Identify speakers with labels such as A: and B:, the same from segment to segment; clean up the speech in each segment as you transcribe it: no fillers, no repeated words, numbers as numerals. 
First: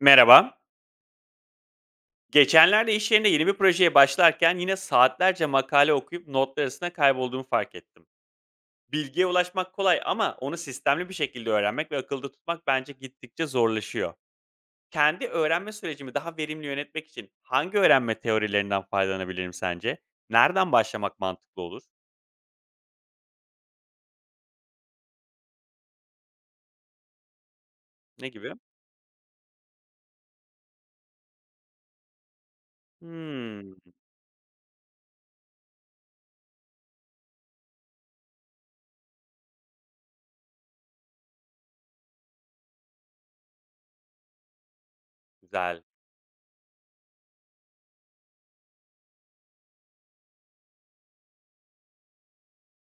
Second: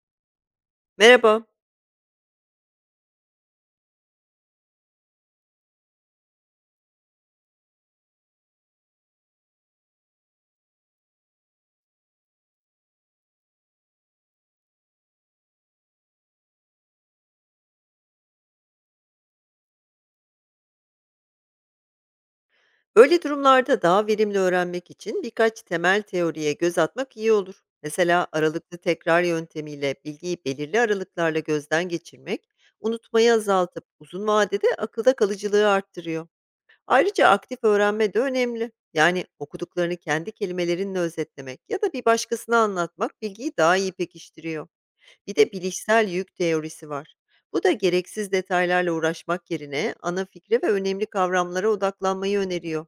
A: Merhaba.
B: Merhaba.
A: Geçenlerde iş yerinde yeni bir projeye başlarken yine saatlerce makale okuyup notlar arasında kaybolduğumu fark ettim. Bilgiye ulaşmak kolay ama onu sistemli bir şekilde öğrenmek ve akılda tutmak bence gittikçe zorlaşıyor. Kendi öğrenme sürecimi daha verimli yönetmek için hangi öğrenme teorilerinden faydalanabilirim sence? Nereden başlamak mantıklı olur?
B: Böyle durumlarda daha verimli öğrenmek için birkaç temel teoriye göz atmak iyi olur. Mesela
A: Ne gibi?
B: aralıklı tekrar yöntemiyle bilgiyi belirli aralıklarla gözden geçirmek, unutmayı
A: Hmm,
B: azaltıp uzun vadede akılda kalıcılığı arttırıyor. Ayrıca aktif öğrenme de önemli. Yani okuduklarını kendi kelimelerinle özetlemek ya da bir başkasına anlatmak bilgiyi daha iyi pekiştiriyor. Bir de
A: güzel.
B: bilişsel yük teorisi var. Bu da gereksiz detaylarla uğraşmak yerine ana fikre ve önemli kavramlara odaklanmayı öneriyor.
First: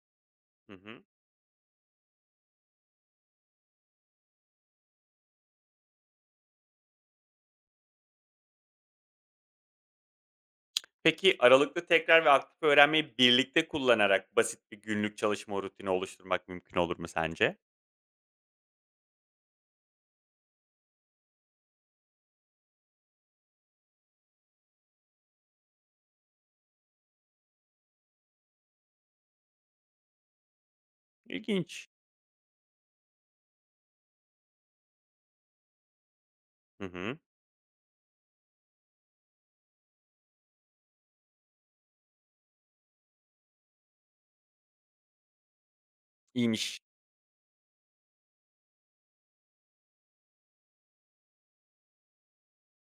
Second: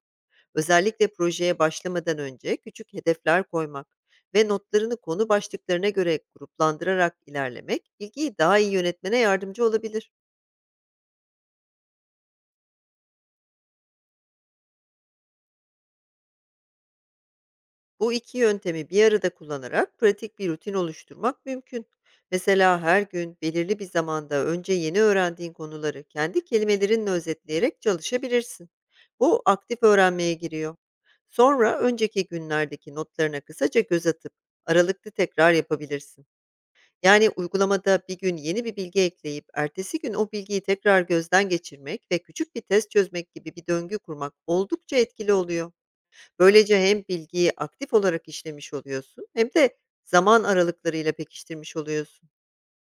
A: Hı hı.
B: Özellikle projeye başlamadan önce küçük hedefler koymak ve notlarını konu başlıklarına göre gruplandırarak ilerlemek ilgiyi daha iyi yönetmene yardımcı olabilir.
A: Peki aralıklı tekrar ve aktif öğrenmeyi birlikte kullanarak basit bir günlük çalışma rutini oluşturmak mümkün olur mu sence?
B: Bu iki yöntemi bir arada kullanarak pratik bir rutin oluşturmak mümkün. Mesela her gün belirli bir zamanda önce yeni öğrendiğin konuları kendi kelimelerinle özetleyerek çalışabilirsin. Bu aktif öğrenmeye giriyor. Sonra
A: İlginç.
B: önceki günlerdeki notlarına kısaca göz atıp aralıklı tekrar yapabilirsin.
A: Hı hı.
B: Yani uygulamada bir gün yeni bir bilgi ekleyip ertesi gün o bilgiyi tekrar gözden geçirmek ve küçük bir test çözmek gibi bir döngü kurmak oldukça etkili oluyor. Böylece
A: İyiymiş.
B: hem bilgiyi aktif olarak işlemiş oluyorsun, hem de zaman aralıklarıyla pekiştirmiş oluyorsun.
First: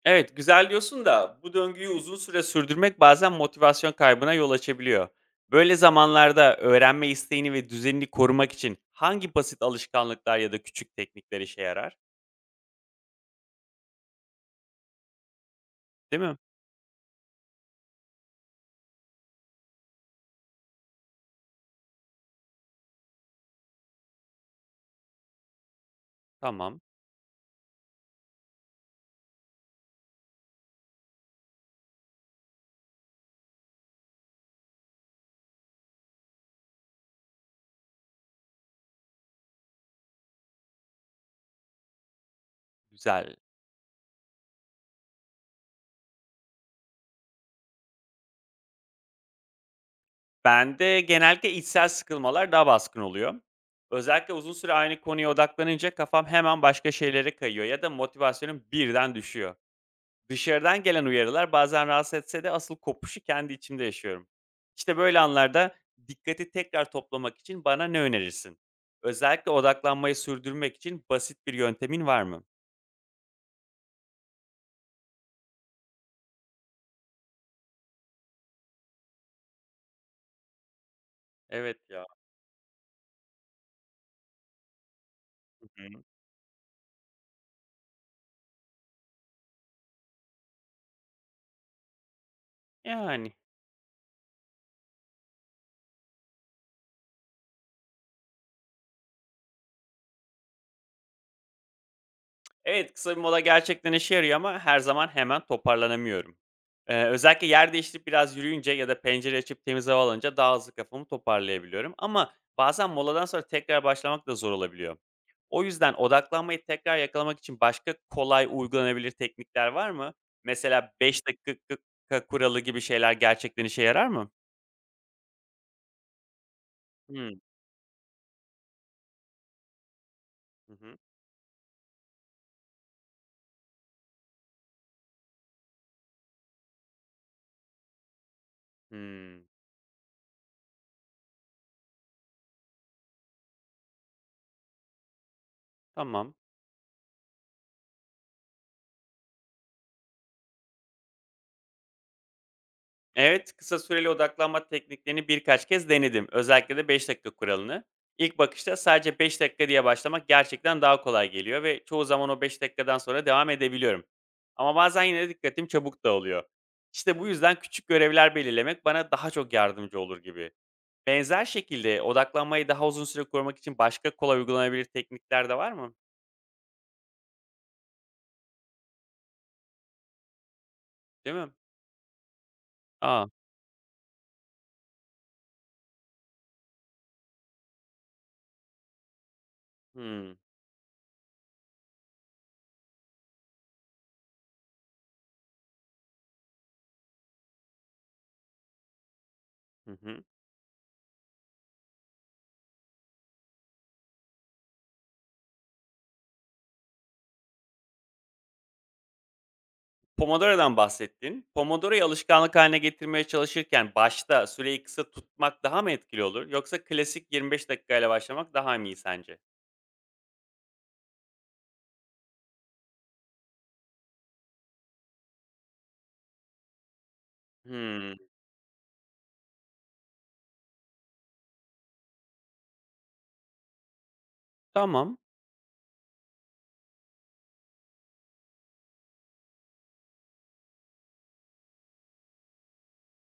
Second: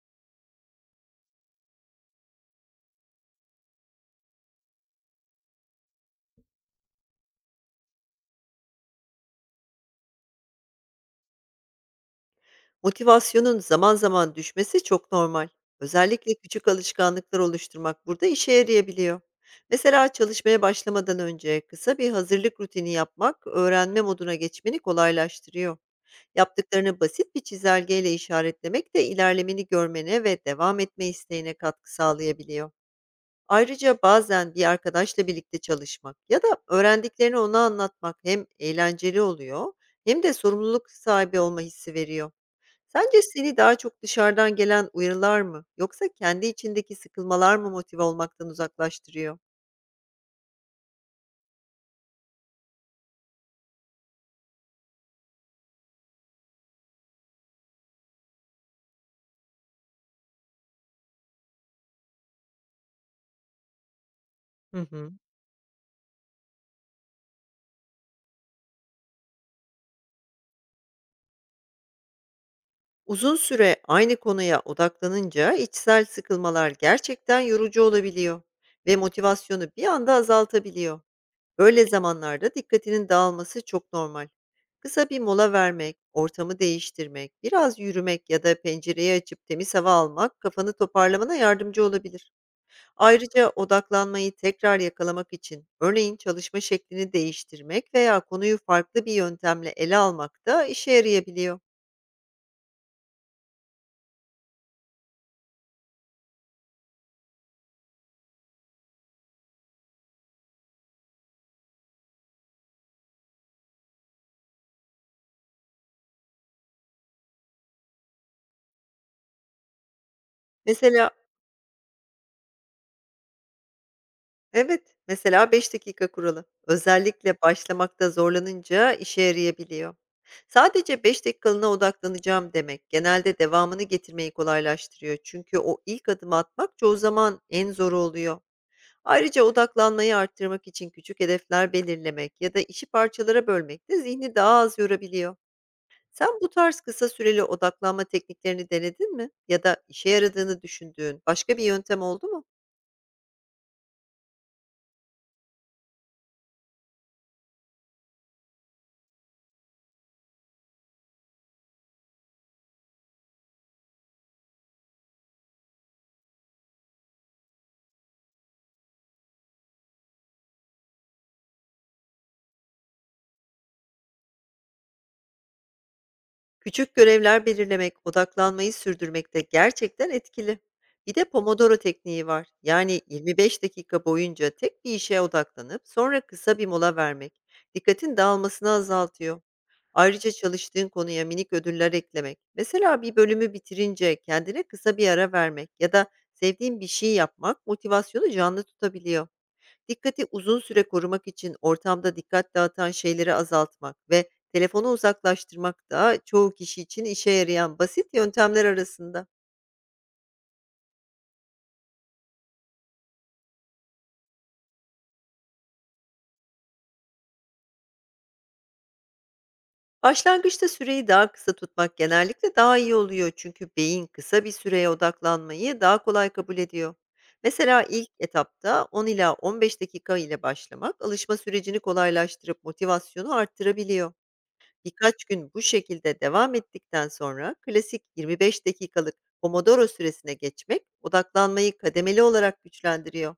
A: Evet, güzel diyorsun da bu döngüyü uzun süre sürdürmek bazen motivasyon kaybına yol açabiliyor. Böyle zamanlarda öğrenme isteğini ve düzenini korumak için hangi basit alışkanlıklar ya da küçük teknikler işe yarar?
B: Motivasyonun zaman zaman düşmesi çok normal.
A: Değil
B: Özellikle
A: mi?
B: küçük alışkanlıklar oluşturmak burada işe yarayabiliyor. Mesela çalışmaya başlamadan önce kısa bir hazırlık rutini yapmak öğrenme moduna geçmeni kolaylaştırıyor.
A: Tamam.
B: Yaptıklarını basit bir çizelgeyle işaretlemek de ilerlemeni görmene ve devam etme isteğine katkı sağlayabiliyor. Ayrıca bazen bir arkadaşla birlikte çalışmak ya da öğrendiklerini ona anlatmak hem eğlenceli oluyor, hem de sorumluluk sahibi olma hissi veriyor. Sence
A: Güzel.
B: seni daha çok dışarıdan gelen uyarılar mı yoksa kendi içindeki sıkılmalar mı motive olmaktan uzaklaştırıyor?
A: Bende genellikle içsel sıkılmalar daha baskın oluyor. Özellikle uzun süre aynı konuya odaklanınca kafam hemen başka şeylere kayıyor ya da motivasyonum birden düşüyor. Dışarıdan gelen uyarılar bazen rahatsız etse de asıl kopuşu kendi içimde yaşıyorum.
B: Hı
A: İşte
B: hı.
A: böyle anlarda dikkati tekrar toplamak için bana ne önerirsin? Özellikle odaklanmayı sürdürmek için basit bir yöntemin var mı?
B: Uzun süre aynı konuya odaklanınca içsel sıkılmalar gerçekten yorucu olabiliyor ve motivasyonu bir anda azaltabiliyor.
A: Evet
B: Böyle
A: ya.
B: zamanlarda dikkatinin dağılması çok normal. Kısa bir mola vermek,
A: Hı
B: ortamı değiştirmek, biraz yürümek ya da pencereyi açıp temiz hava almak kafanı toparlamana yardımcı olabilir.
A: yani.
B: Ayrıca odaklanmayı tekrar yakalamak için örneğin çalışma şeklini değiştirmek veya konuyu farklı bir yöntemle ele almak da işe yarayabiliyor.
A: Evet, kısa bir mola gerçekten işe yarıyor ama her zaman hemen toparlanamıyorum. Özellikle yer değiştirip biraz yürüyünce ya da pencere açıp temiz hava alınca daha hızlı kafamı toparlayabiliyorum. Ama bazen moladan sonra tekrar başlamak da zor olabiliyor. O yüzden odaklanmayı tekrar yakalamak için başka kolay uygulanabilir teknikler var mı? Mesela
B: Mesela
A: 5 dakika kuralı gibi şeyler gerçekten işe yarar mı?
B: Evet, mesela 5 dakika kuralı.
A: Hımm.
B: Özellikle başlamakta zorlanınca işe yarayabiliyor.
A: Hı hı.
B: Sadece 5 dakikalığına odaklanacağım demek genelde devamını getirmeyi kolaylaştırıyor. Çünkü o ilk adımı atmak çoğu zaman en zoru oluyor. Ayrıca
A: Hımm.
B: odaklanmayı arttırmak için küçük hedefler belirlemek ya da işi parçalara bölmek de zihni daha az yorabiliyor. Sen
A: Tamam.
B: bu tarz kısa süreli odaklanma tekniklerini denedin mi? Ya da işe yaradığını düşündüğün başka bir yöntem oldu mu?
A: Evet, kısa süreli odaklanma tekniklerini birkaç kez denedim. Özellikle de 5 dakika kuralını. İlk bakışta sadece 5 dakika diye başlamak gerçekten daha kolay geliyor ve çoğu zaman o 5 dakikadan sonra devam edebiliyorum. Ama bazen yine de dikkatim çabuk dağılıyor. İşte bu yüzden küçük görevler belirlemek bana daha çok yardımcı olur gibi. Benzer şekilde odaklanmayı daha uzun süre korumak için başka kolay uygulanabilir teknikler de var mı?
B: Küçük görevler belirlemek, odaklanmayı sürdürmekte gerçekten etkili. Bir de
A: Değil mi?
B: Pomodoro tekniği var. Yani
A: Aa.
B: 25 dakika boyunca tek bir işe odaklanıp sonra kısa bir mola vermek dikkatin dağılmasını azaltıyor. Ayrıca
A: Hmm.
B: çalıştığın konuya minik ödüller eklemek. Mesela bir bölümü bitirince kendine kısa bir ara vermek ya da sevdiğin bir şey yapmak motivasyonu canlı tutabiliyor.
A: Hı hı.
B: Dikkati uzun süre korumak için ortamda dikkat dağıtan şeyleri azaltmak ve telefonu uzaklaştırmak da çoğu kişi için işe yarayan basit yöntemler arasında.
A: Pomodoro'dan bahsettin. Pomodoro'yu alışkanlık haline getirmeye çalışırken başta süreyi kısa tutmak daha mı etkili olur yoksa klasik 25 dakikayla başlamak daha mı iyi sence?
B: Başlangıçta süreyi daha kısa tutmak genellikle daha iyi oluyor, çünkü beyin kısa bir süreye odaklanmayı daha kolay kabul ediyor. Mesela ilk
A: Hımm,
B: etapta 10 ila 15 dakika ile başlamak alışma sürecini kolaylaştırıp motivasyonu arttırabiliyor.
A: tamam,
B: Birkaç gün bu şekilde devam ettikten sonra klasik 25 dakikalık Pomodoro süresine geçmek odaklanmayı kademeli olarak güçlendiriyor.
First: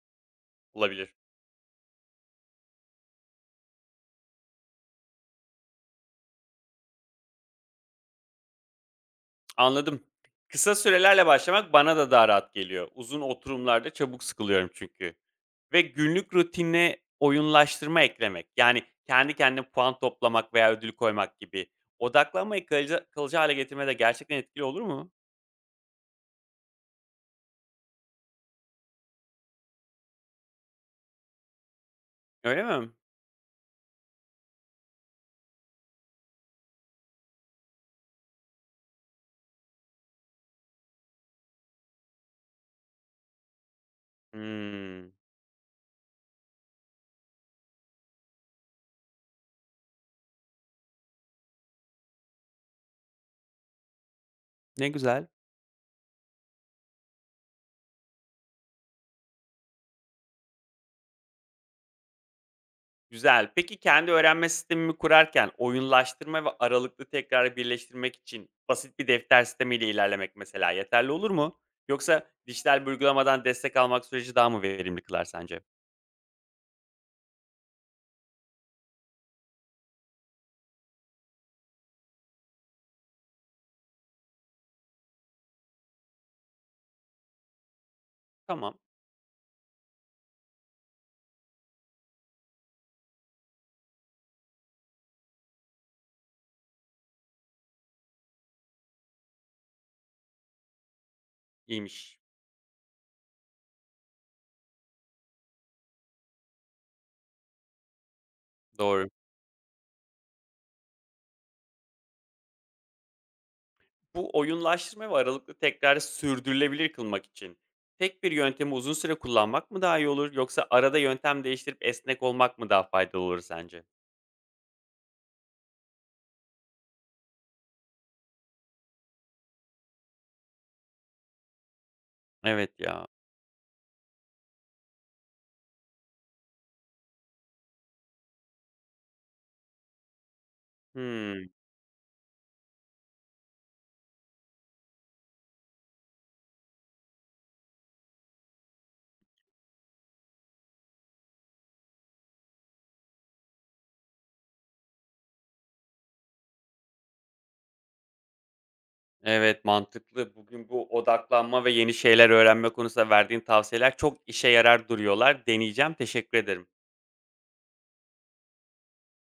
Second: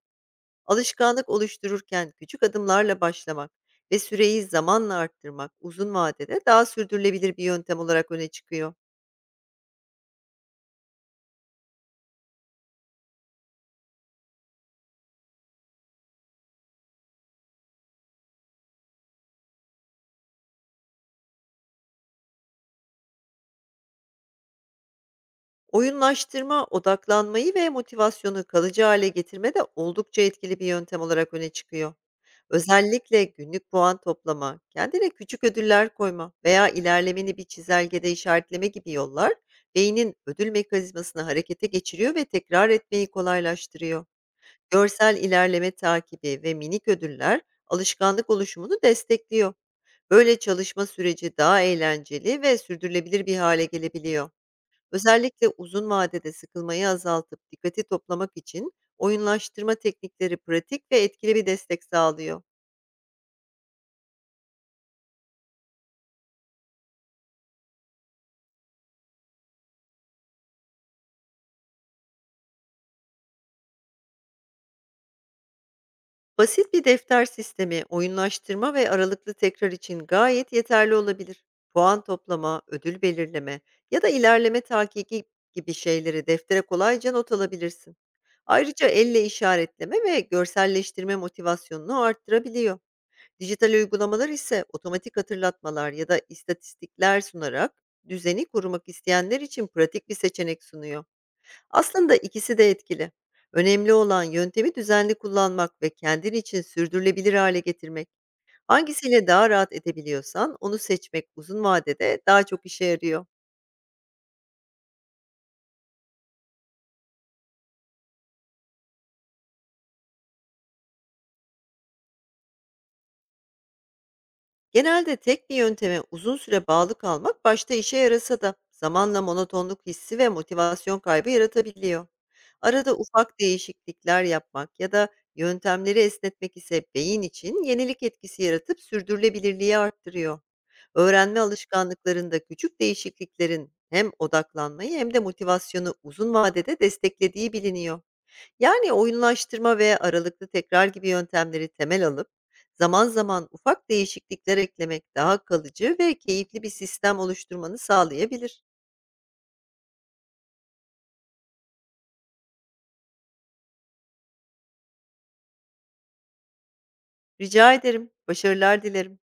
A: olabilir.
B: Alışkanlık oluştururken küçük adımlarla başlamak ve süreyi zamanla arttırmak uzun vadede daha sürdürülebilir bir yöntem olarak öne çıkıyor.
A: Anladım. Kısa sürelerle başlamak bana da daha rahat geliyor. Uzun oturumlarda çabuk sıkılıyorum çünkü ve günlük rutine oyunlaştırma eklemek, yani, kendi kendine puan toplamak veya ödül koymak gibi odaklanmayı kalıcı hâle getirmede gerçekten etkili olur mu?
B: Oyunlaştırma, odaklanmayı ve motivasyonu kalıcı hale getirmede oldukça etkili bir yöntem olarak öne çıkıyor.
A: Öyle mi?
B: Özellikle günlük puan toplama, kendine küçük ödüller koyma veya ilerlemeni bir çizelgede işaretleme gibi yollar beynin ödül mekanizmasını harekete geçiriyor ve tekrar etmeyi kolaylaştırıyor.
A: Hımm,
B: Görsel ilerleme takibi ve minik ödüller alışkanlık oluşumunu destekliyor. Böyle çalışma süreci daha eğlenceli ve sürdürülebilir bir hale gelebiliyor.
A: ne güzel.
B: Özellikle uzun vadede sıkılmayı azaltıp dikkati toplamak için oyunlaştırma teknikleri pratik ve etkili bir destek sağlıyor.
A: Güzel. Peki kendi öğrenme sistemimi kurarken oyunlaştırma ve aralıklı tekrar birleştirmek için basit bir defter sistemiyle ilerlemek mesela yeterli olur mu? Yoksa dijital bir uygulamadan destek almak süreci daha mı verimli kılar sence?
B: Basit bir defter sistemi, oyunlaştırma ve aralıklı tekrar için gayet yeterli olabilir. Puan toplama, ödül belirleme ya da ilerleme takibi gibi şeyleri deftere kolayca not alabilirsin.
A: Tamam,
B: Ayrıca elle işaretleme ve görselleştirme motivasyonunu arttırabiliyor. Dijital uygulamalar ise otomatik hatırlatmalar ya da istatistikler sunarak düzeni korumak isteyenler için pratik bir seçenek sunuyor. Aslında
A: iyiymiş.
B: ikisi de etkili. Önemli olan yöntemi düzenli kullanmak ve kendin için sürdürülebilir hale getirmek.
A: Doğru.
B: Hangisiyle daha rahat edebiliyorsan onu seçmek uzun vadede daha çok işe yarıyor.
A: Bu oyunlaştırma ve aralıklı tekrarı sürdürülebilir kılmak için tek bir yöntemi uzun süre kullanmak mı daha iyi olur yoksa arada yöntem değiştirip esnek olmak mı daha faydalı olur sence?
B: Genelde tek bir yönteme uzun süre bağlı kalmak başta işe yarasa da zamanla monotonluk hissi ve motivasyon kaybı yaratabiliyor.
A: Evet
B: Arada
A: ya.
B: ufak değişiklikler yapmak ya da yöntemleri esnetmek ise beyin için yenilik etkisi yaratıp sürdürülebilirliği arttırıyor. Öğrenme
A: Hmm.
B: alışkanlıklarında küçük değişikliklerin hem odaklanmayı hem de motivasyonu uzun vadede desteklediği biliniyor. Yani oyunlaştırma ve aralıklı tekrar gibi yöntemleri temel alıp zaman zaman ufak değişiklikler eklemek daha kalıcı ve keyifli bir sistem oluşturmanı sağlayabilir.
A: Evet, mantıklı. Bugün bu odaklanma ve yeni şeyler öğrenme konusunda verdiğin tavsiyeler çok işe yarar duruyorlar. Deneyeceğim. Teşekkür ederim.
B: Rica ederim. Başarılar dilerim.